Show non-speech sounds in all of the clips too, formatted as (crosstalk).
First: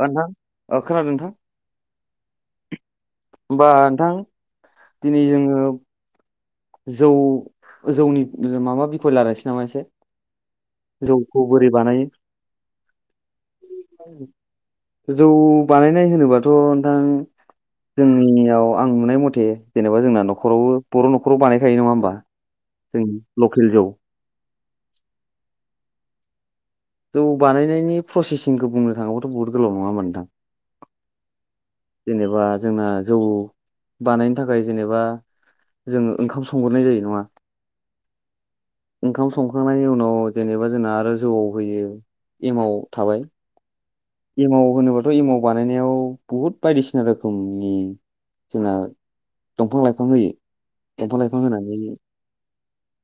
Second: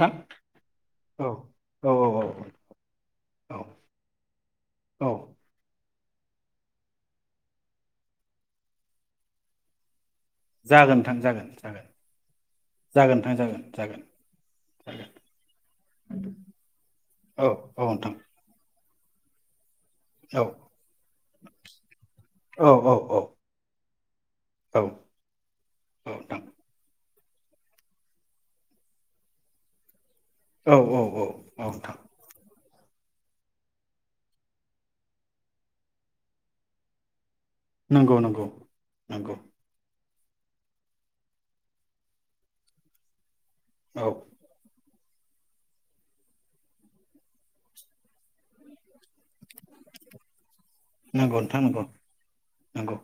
ओ नोंथां खोनादों नोंथां। औ औ औ औ। औ होमबा नोंथां औ दिनै जोङो जौ जौनि माबा बिखय रायलायसै नामा एसे? जागोन नोंथां जौखौ जागोन बोरै जागोन बानायो? जागोन नोंथां जागोन जागोन जौ बानायनाय होनोबाथ' नोंथां औ औ नोंथां जोंनियाव आं नुनाय मथे जेनेबा जोंना औ नखरावबो बर' नखराव बानायखायो नङा होमबा? औ औ जों लकेल जौ। औ औ नोंथां। जौ बानायनायनि प्रसेसिंखौ बुंनो थाङोब्लाथ' बहुद गोलाव नङा होमबा नोंथां? औ औ औ। नोंथां जेनबा जोंना जौ बानायनो थाखाय जेनेबा जोङो ओंखाम संग्रोनाय जायो नङा? नंगौ नंगौ ओंखाम नंगौ संखांनायनि उनाव जेनेबा जोंना आरो जौआव होयो एमाव थाबाय औ एमाव होनोबा थ' एमाव बानायनायाव बुहुद बायदिसिना रोखोमनि जोंना दंफां -लाइफां होयो। दंफां नंगौ -लाइफां नोंथां होनानै नंगौ नंगौ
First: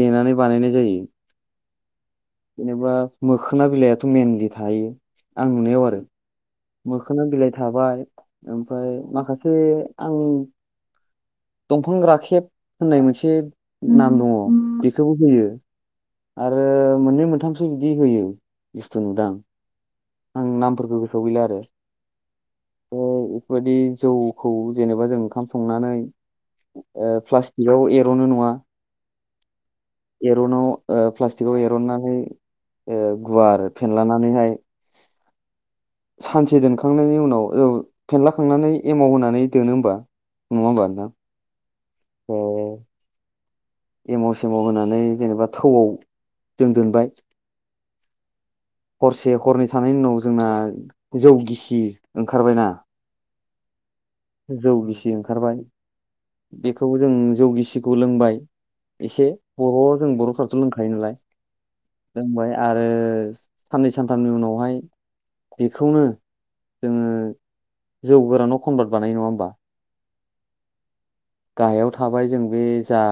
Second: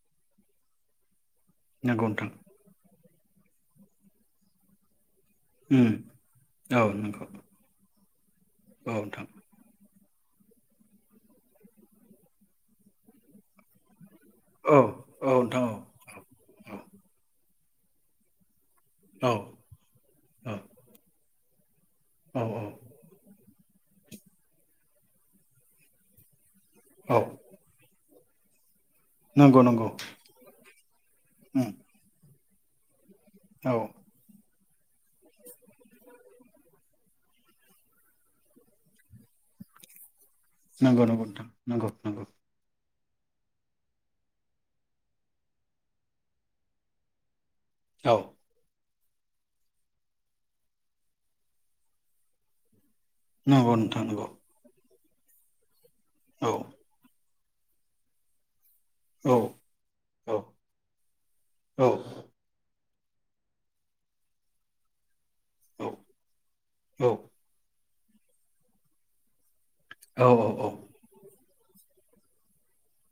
देनानै बानायनाय जायो। नोंगौ नोंथां। जेनेबा मोखोना बिलाइथ' मेनलि थायो आं नुनायाव उम आरो। औ नंगौ मोखोना बिलाइ थाबा बाय, औ ओमफ्राय नोंथां माखासे आं दंफां राखेब होननाय मोनसे नाम दङ औ बेखौबो औ होयो। नोंथां आरो मोननै मोनथाम सो बिदि होयो। इस्थ' औ औ नुदां। आं नामफोरखौ गोसोआव गैला आरो। औ औ। ओमफ्राय बेफोरबायदि जौखौ जेनेबा जों ओंखाम संनानै ओ औ प्लास्टिक आव ए रनो नङा? नंगौ नंगौ एरनाव ओ प्लास्टिकआव उम एरननानै औ गुवार औ फेनलानानैहाय सानसे दोनखांनायनि उनाव औ फेनलाखांनानै एमावहानै दोनो होमबा? होमबा नंगौ नोंथां? नंगौ नोथां। नगौ नगौ। ओ एमाव सेव होनानै जेनेबा थौआव जों दोनबाय औ हरसे हरनै थानायनि उनाव जोंना जौ गिसि ओंखारबायना? औ नोंथां जौ गिसि ओंखारबाय औ बेखौ जों जौ गिसिखौ लोंबाय एसे औ बर'आव जों बर'फ्राथ' लोंखायो नालाय। लोंबाय आरो ओ साननै सानथामनि उनावहाय बेखौनो औ जोङो जौ गोरान न' कनभार्ट (unintelligible) बानाय नङा होमबा? औ औ औ गाहायाव थाबाय जों बे जा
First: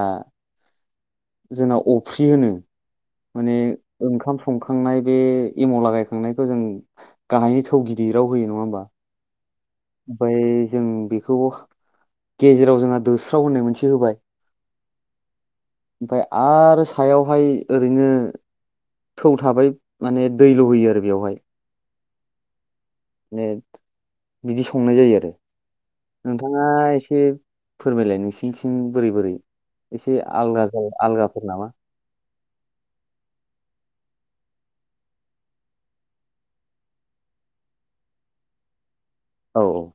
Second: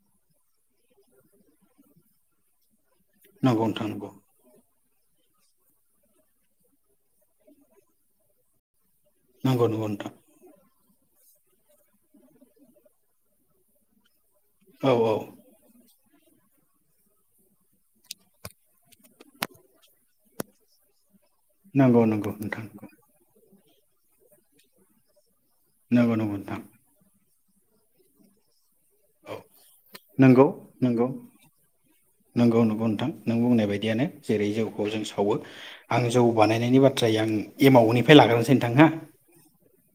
जोंना अफ्रि होनो माने नंगौ नोंथां नंगौ ओंखाम संखाम हुखांनाय बे एमाव लागायखांनायखौ जों गाहायनि थौ गिदिर राव होयो नङा होमबा? नंगौ नंगौ नोथां ओमफ्राय जों बेखौबो गेजेराव जोंहा दोस्राव होननाय मोनसे होबाय । औ औ ओमफ्राय आरो सायावहाय ओरैनो थौ थाबाय माने दै लुहैयो आरो बेवहाय नंगौ नंगौ नोंथां बिदि संनाय जायो आरो नंगौ नंगौ नोंथां नोंथाङा एसे फोरमायलायनोसै ओम बोरै औ बोरै एसे नंगौ आलादा जायो नंगौ आलागाफोर नामा? नंगौ नंगौ नोंथां नों बुंनाय बायदियानो जेरै जौखौ जों सावो आं जौ बानायनायनि बाथ्राय आं एमावनिफ्राय लाग्रोनोसै नोंथां हो औ औ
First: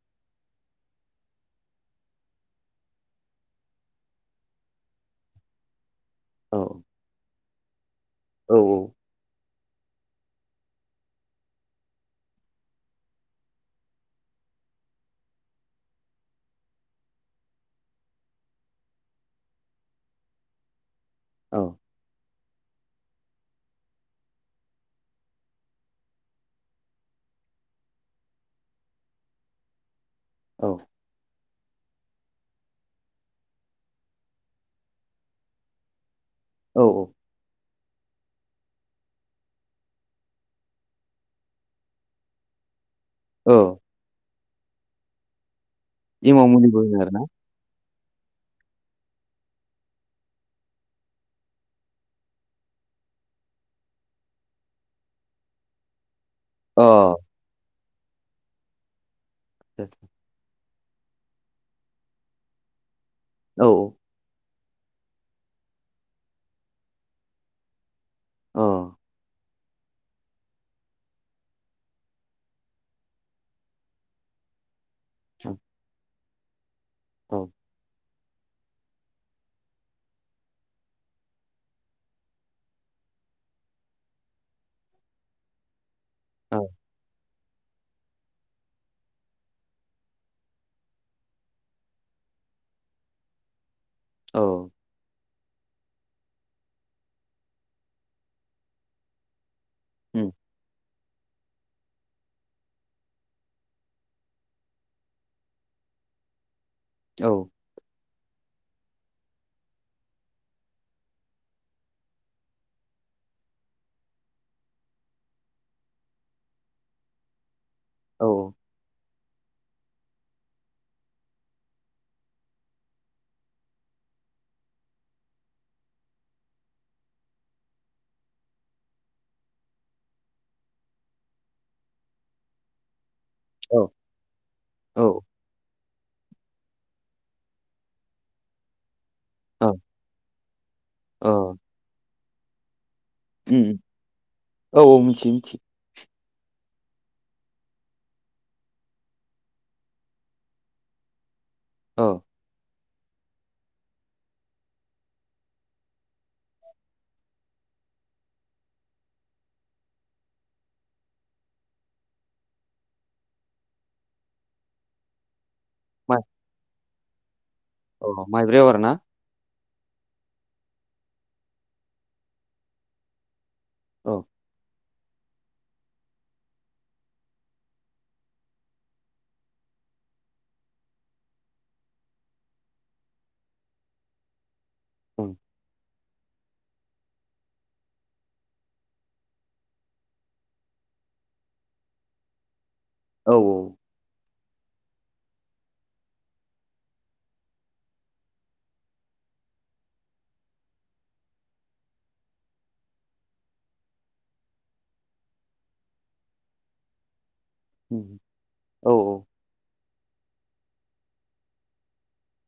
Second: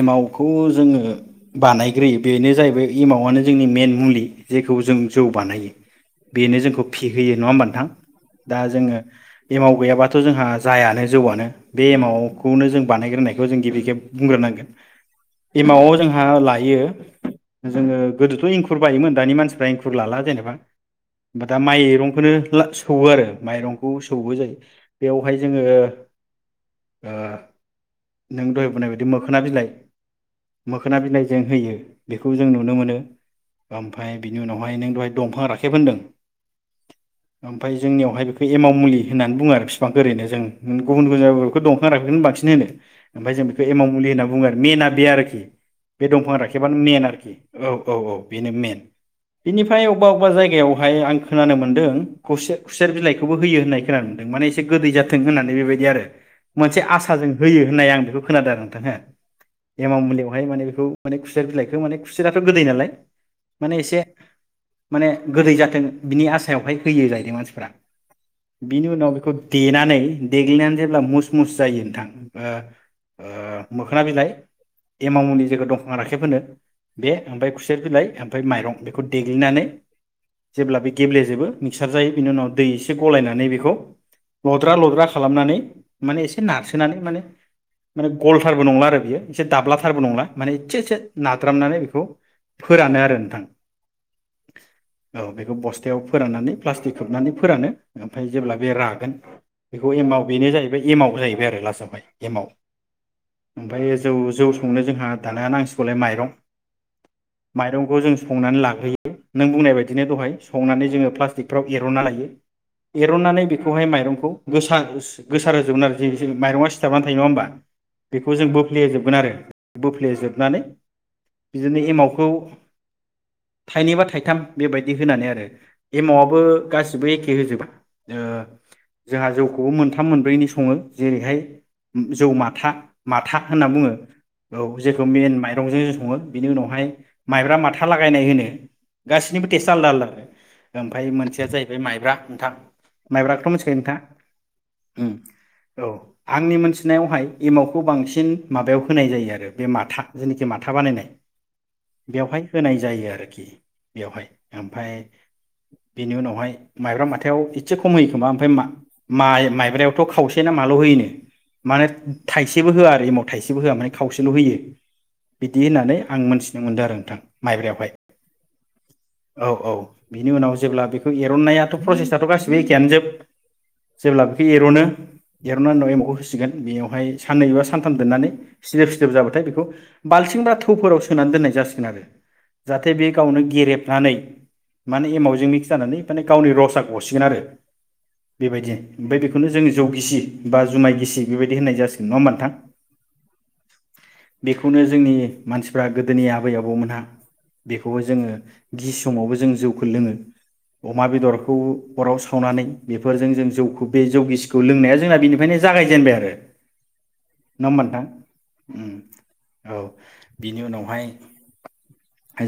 एमावखौ जोङो बानायग्रोयो बेनो जाहैबाय एमावानो जोंनि मेन मुलि जेखौ जों जौ बानायो । बेनो औ जोंखौ फिहोयो नङा होमबा नोंथां? औ दा जोङो एमाव गैयाबाथ' जोंहा जायानो जौआनो बे एमावखौनो जों बानायग्रोनायखौ जों गिबि खेब बुंग्रोनांगोन एमावआव जोंहा लायो जोङो गोदोथ' एंखुर बायोमोन दानि मानसिफ्रा इंखुर लाला जेनेबा होमबा दा औ माइरंखौनो ला सौवो आरो माइरंखौ सौवो जायैबाय बेयावहाय जोङो ओ नों दहाय बुंनायबा बिदि मोखोना बिलाइ औ मोखोना बिलाय जों होयो बेखौ जों नुनो मोनो ओमफ्राय बिनि उनावहाय नों दहाय दंफां राखेब होनदों औ औ ओमफ्राय जोंनियावहाय बेखौ एमाव मुलि होननानै बुङो आरो बिफां ओरैनो जों गुबुन गुबुन जायगायाव बेखौ दंखां राखेब बांसिन होनो ओमफ्राय जों औ बे एमाव मुलि होनना बुङो मेना बे आरोखि बे दंफां एमाव राखेबानो मुलिबो होनो मेन आरोना आरोखि औ औ औ बेनो मेन बेनिफ्राय अबेबा अबेबा जायगायावहाय आं खोनानो मोन्दों खौसे खुसेर बिलाइखौबो होयो होननाय खोनानो मोनदों माने एसे गोदै जाथों होननानै बेबायदि आरो मोनसे अ आसाजों होयो होननाय आं बेखौ खोनादों आरो नोंथां हो एमाव मुलिखौहाय माने खौ माने खुसेर बिलाइखौ माने खुसेराथ' गोदै नालाय औ माने एसे माने गोदै जाथों बिनि आसायावहाय होयो जायैदों मानसिफोरा औ बिनि उनाव बेखौ देनानै देग्लिनानै जेब्ला मुस मुस जायो नोंथां ओ ओ मोखोना बिलाय एमाव मुलि जायखौ दंफां राखेब खेब होनो बे औ ओमफ्राय खुसेर बिलाइ ओमफ्राय माइरं बेखौ देग्लिनानै जेब्ला बे गेब्लेजोबो मिक्सार जायो बेनि उनाव दै एसे गलायनानै बेखौ लद्रा लद्रा खालामनानै माने एसे नारसोनानै माने माने गलथारबो नंला आरो बियो एसे दाब्लाथारबो नंला माने एसे एसे नाद्रामनानै बेखौ फोरानो आरो नोंथां। औ औ बेखौ बस्थायाव फोराननानै प्लास्टिक खोबनानै फोरानो ओमफ्राय जेब्ला बे रागोन बेखौ एमव उम बेनो जाहैबाय एमव जाहैबाय आरो लास्टआवहाय एमाव। ओमफ्राय जौ जौ संनो जोंहा दाना नांसिगौलाय माइरं औ माइरंखौ जों संनानै लाग्रोयो नों बुंनाय बायदिनो दहाय संनानै जोङो प्लास्टिकफ्राव एरनना लायो एरननानै बेखौहाय माइरंखौ गोसार होसो गोसार होजोबगोन आरो जे जेरै माइरङा सिथाबनानै थायो नङा होमबा। बेखौ जों औ बोफ्लेहोजोबगोन आरो बोफ्लेजोबनानै बिदिनो एमावखौ थाइनै बा थाइथाम बेबायदि होनानै आरो एमावाबो गासिबो एखे होजोबा ओ जोंहा जौखौबो मोनथाम मोनब्रैनि सङो जेरैहाय उम जौ मा खा माथा होनना औ बुङो औ जेखौ मेन माइरंजो सङो बिनि उनावहाय माइब्रा माथा लागायनाय होनो गासैनिबो औ टेस्ट आलदा आलदा आरो ओमफाय औ मोनसेया जाहैबाय माइब्रा नोंथां माइब्राखोथ' मिथिखायो उम नोंथाङा औ उम मिथियो मिथियो औ आंनि मोनथिनायावहाय एमावखौ बांसिन माबायाव होनाय जायो आरो बे माथा जेनिखि माथा बानायनाय औ बेवहाय होनाय जायो आरोखि बेयावहाय ओमफाय बेनि उनावहाय माइब्रा माथायाव एसे खम होयो खोमा ओमफाय मा-माइ-माइब्रायावथ' खावसे ना माल' होयोनो माने थाइसेबो होआ आरो एमाव थाइसेबो होआ माने खावसेल' होयो। बिदि होननानै आं मोनथिनो मोन्दो आरो (inaudible) अ माइब्रायाव आरो ना? औ औ बिनि उनाव जेब्ला बेखो एरननायाथ' प्रसेसाथ' गासिनो एखेआनो जोब औ जेब्ला बेखो एर'नो एरनाय उनाव एमावखौ होसिगोन बेयावहाय साननैबा सानथाम दोननानै सिदोब सिदोब जाबाथाय बेखौ बाल्थिं बा थ'फोराव सोनानै दोननाय जासिगोन आरो जाहाथे बे गावनो गेरेबनानै माने उम एमावजों मिक्स जानानै माने गावनि रसआ गसिगोन आरो बेबायदिनो ओमफाय बेखौनो जों जौ गिसि बा जुमाय गिसि बेबायदि होननाय जासि‌ गोन नुवा होमबा नोथां। औ औ बेखौनो जोंनि मानसिफ्रा गोदोनि आबै आबौमोनहा बेखौबो जोङो गिसि समावबो जों जौखौ लोङो अमा बेदरखौ अराव सावनानै बेफोरजों जों जौखौ बे जौ गिसिखौ लोंनाया जोंना बेनिफ्रायनो जागायजेेनबाय आरो न‌आ होनबा उम औ नोनथां औ बिनि उनावहाय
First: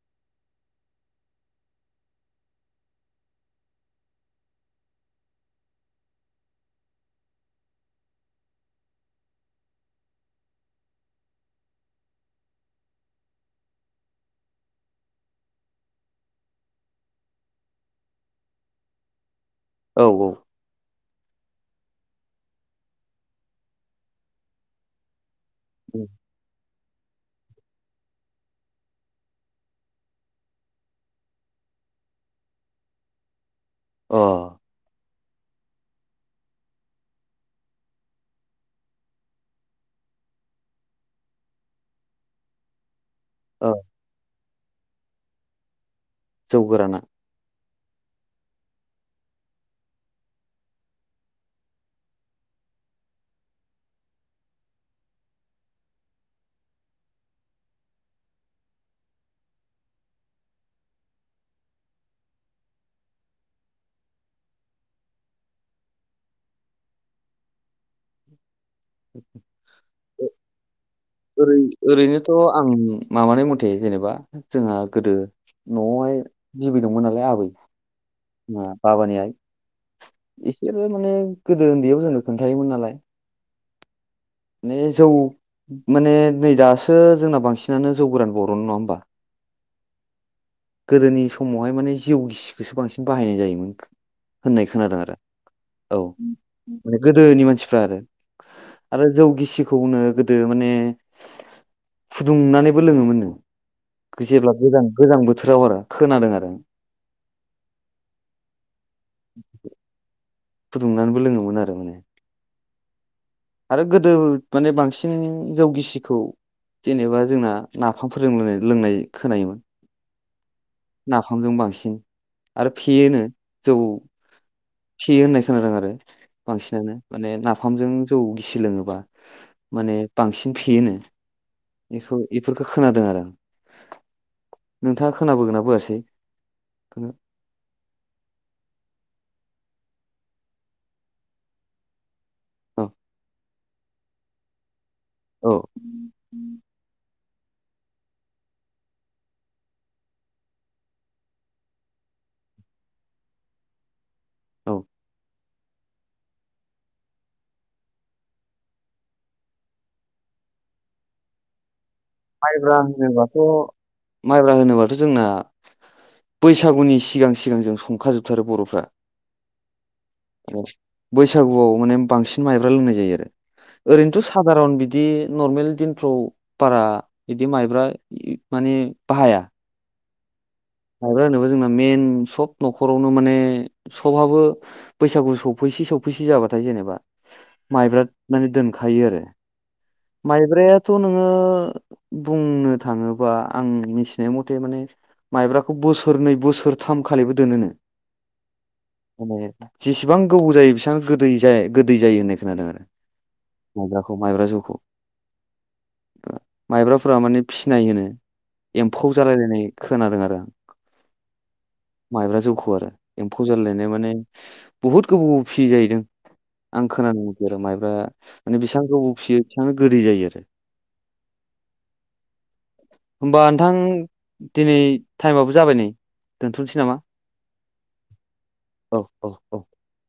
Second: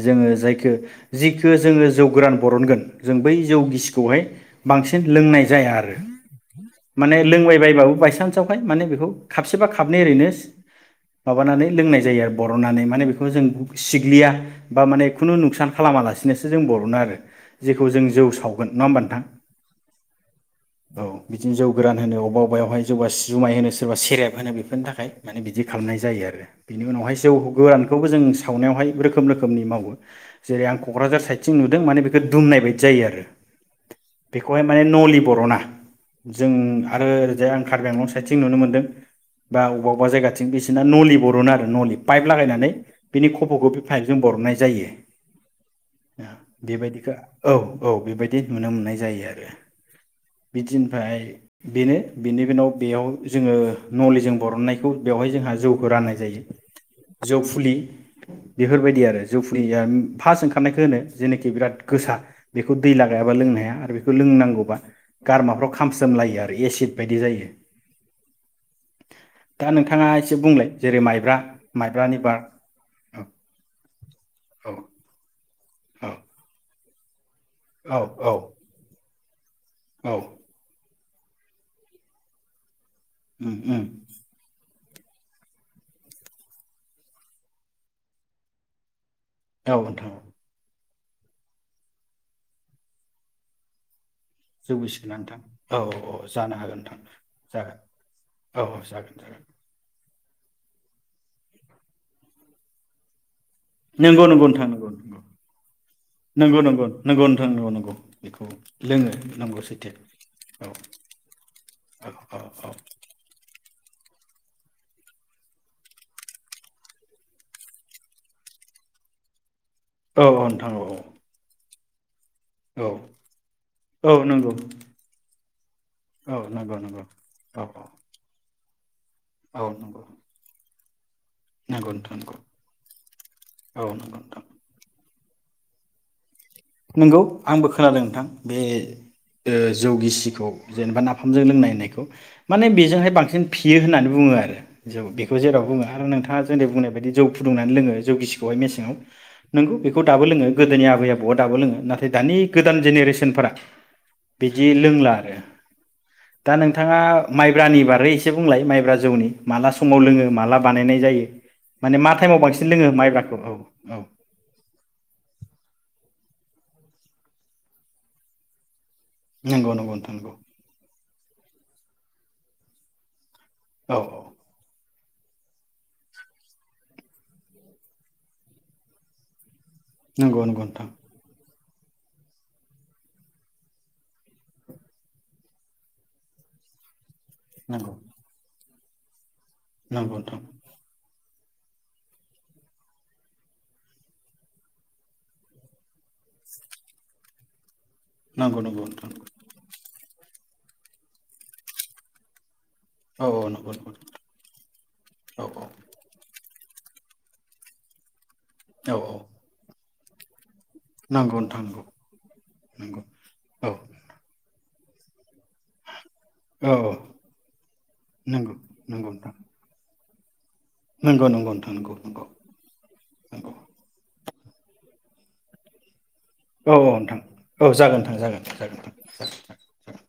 जोङो जायखो जिखो जोङो जौ गोरान बरनगोन जों बै जौ गिसिखौहाय बांसिन लोंनाय जाया आरो माने लोंबायबायबाबो बायसान्सआवहाय माने बेखौ खाबसेबा खाबनै ओरैनो माबानानै लोंनाय जायो आरो बर'नानै माने बेखौ जों सिग्लिया बा माने खुनु नुसान खालामालासिनोसो जों बर'नो आरो जेखौ जों जौ सावगोन नुवा होमबा नोंथां औ औ औ बिथिं जौ गोरान होनो अबा अबायावहाय जौबा जुमाय होनो सोरबा से रेब होनो बेफोरनि थाखाय माने बिदि खालामनाय उम जायो आरो बेनि उनावहाय जौ गोरानखौबो जों सावनायावहाय रोखोम रोखोमनि मावो जेरै आं क'क्राझार साइदथिं नुदों माने बेखो दुमनाय बायदि जायो आरो अ बेखौहाय माने नलि बर'ना जों आरो ओरैजाय आं कार्बिआंलं साइडथिं नुनो मोनदों। बा अबा अबा जायगाथिं बिसिना नलि बरनो आरो नलि पाइप लागायनानै। बिनि खफ'खो ओ बे फाइभजों बरनाय जायो। ओ जौ गोराना बेबायदिखो औ औ बेबायदि नुनो मोननाय जायो आरो बिदिनफ्राय बेनो बेनि बिनाव बेयाव जोङो नलिजों बरननायखौ बेवहाय जोंहा जौखौ राननाय जायो जौ फुलि बेफोरबायदि आरो जौ फुलिआ फार्स्ट ओंखारनायखौ होनो जेनोखि बिराद गोसा बेखौ दै लागायाबा लोंनो हाया आरो बेखौ लोंनांगौबा गारमाफ्राव खामस्रोमलायो आरो एसिद बायदि जायो। दा नोंथाङा ओै एसे बुंलाय जेरै माइब्रा ओरै माइब्रानि ओरैनोथ' बार आं माबानाय मथे जेनेबा औ जोंहा गोदो न'आवहाय बि दंमोन नालाय आबै औ औ ओ बाबानि आइ औ इसोरो माने गोदो उन्दैयाव जोंनो खोन्थायायोमोन नालाय। उम उम ने जौ माने नै दासो जोंना बांसिनानो जौ गोरान बर'नो नङा होमबा? औ नोंथां गोदोनि समावहाय माने जिउ गिसिखौसो बांसिन बाहायनाय जायोमोन। होननाय जौ खोनादों गिसि आरो ना नोंथां औ जानो हागोन नोंथां माने गोदोनि जागोन मानसिफ्रा आरो औ औ आरो जागोन जौ जागोन गिसिखौनो गो दो माने फुदुंनानैबो लोङोमोननो। नंगौ नंगौ जेब्ला नोंथां गोजां नंगौ गोजां नंगौ। बोथोराव आरो खोनादों आरो नंगौ नंगौ नंगौ नोंथांंगौ नंगौ नंगौ बेखौ लोङो नंगौ सैथो। औ फुदुंनानैबो लोङोमोन आरो माने औ आरो गोदो माने बांसिन जौ गिसिखौ जेनेबा जोंना नाफामफोरजों लोंनाय लोंनाय खोनायोमोन। औ औ नोंथा नाफामजों बांसि न आरो औ फेयो नो जौ औ नंगौ फेयो होननाय खोनादों आरो औ नंगौ बांसिनानो नंगौ माने औ नाफामजों जौ गिसि सि सोलोङोबा। औ माने नंगौ बांसिन फेयोनो नंगौ नोंथां बेखौ नंगौ बेफोरखौ खोनादों आरो। औ नंगौ नोंथां थाङा खोनाबोगोना बोआसै। नंगौ आंबो खोनादों नोंथां बे ओ जौ गिसिखौ जेनेबा नाफामजों लोंनाय होननायखौ। माने औ बेजोंहाय बांसिन फियो होननानै बुङो आरो। जौ बेखौ औ जेराव बुङो आरो नोंथाङा जोंनि बुंनाय बायदि जौ फुदुंनानै लोङो जौ गिसिखौहाय मेसेङाव नोंगौ बेखौ दाबो लोङो गोदोनि आबै आबौआ दाबो लोङो नाथाय दानि गोदान जेनेरेसनफोरा बिदि औ लोंला आरो दा नोंथाङा माइब्रानि बारै एसे बुंलाय माइब्रा जौनि माला समाव लोङो, माला बानायनाय जायो? माने मा टाइमाव बांसिन माइब्रा लोङो माइब्राखौ होनोबाथ' औ औ माइब्रा होनोबाथ' जोंना बैसागुनि सिगां सिगां जों संखाजोबथारो बर'फ्रा। नंगौ नंगौ नोंथां। बैसागुआव माने बांसिन माइब्रा लोंनाय जायो आरो। औ ओरैनोथ' सादारन बिदि दि नरमेल दिनफ्राव बारा बिदि माइब्रा माने बाहाया नंगौ नंगौ। नोंथां मायब्रा (unintelligible) जोंना मइेन सब न'खरावनो माने सबहाबो बैसागु सौफैसे सौफैसे जाबाथाय जेनेबा माइब्रा मानो दोन थायो आरो। नंगौ माइब्रायाथ' नोङो बुंनो थाङोबा आं मिथिनाय मथे माने माइब्राखौ बोसोरनै बोसोरथाम खालैबो दोनोनो। नंगौ नंगौ नोंथां। बां गोबौ जायो बिसिबां गोदै जाय गोदै जायो होननाय खोनादों आरो। औ औ नंगौ नंगौ माइब्राखौ माइब्रा जौखौ (inaudible) औ औ। माइब्राफोरा माने फिसिनाय होनो। औ एम्फौ जालायलायनाय खो नादों आरो आं। नंगौ नोंथां (inaudible) माइब्रा जौखौ नंगौ आरो एम्फौ औ जाललायनाय माने बहुत गोबाव फियो जाहैदों। औ आं औ खोनानो मोनसयो आरो माइब्रा नंगौ माने बेबां नंगौ गोबाव नोंथां फिसियो बेसेबांनो गोदै जायो। आरो नंगौ नंगौ नोंथां नंगौ नंगौ होमबा नंगौ। नोंथां दिनै टाइमाबो जाबाय नै। औ दोन्थ'नोसै औ नामा? नोंथां औ जागोन थां जागोन जागोन थां औ औ जागोन औ जागोन।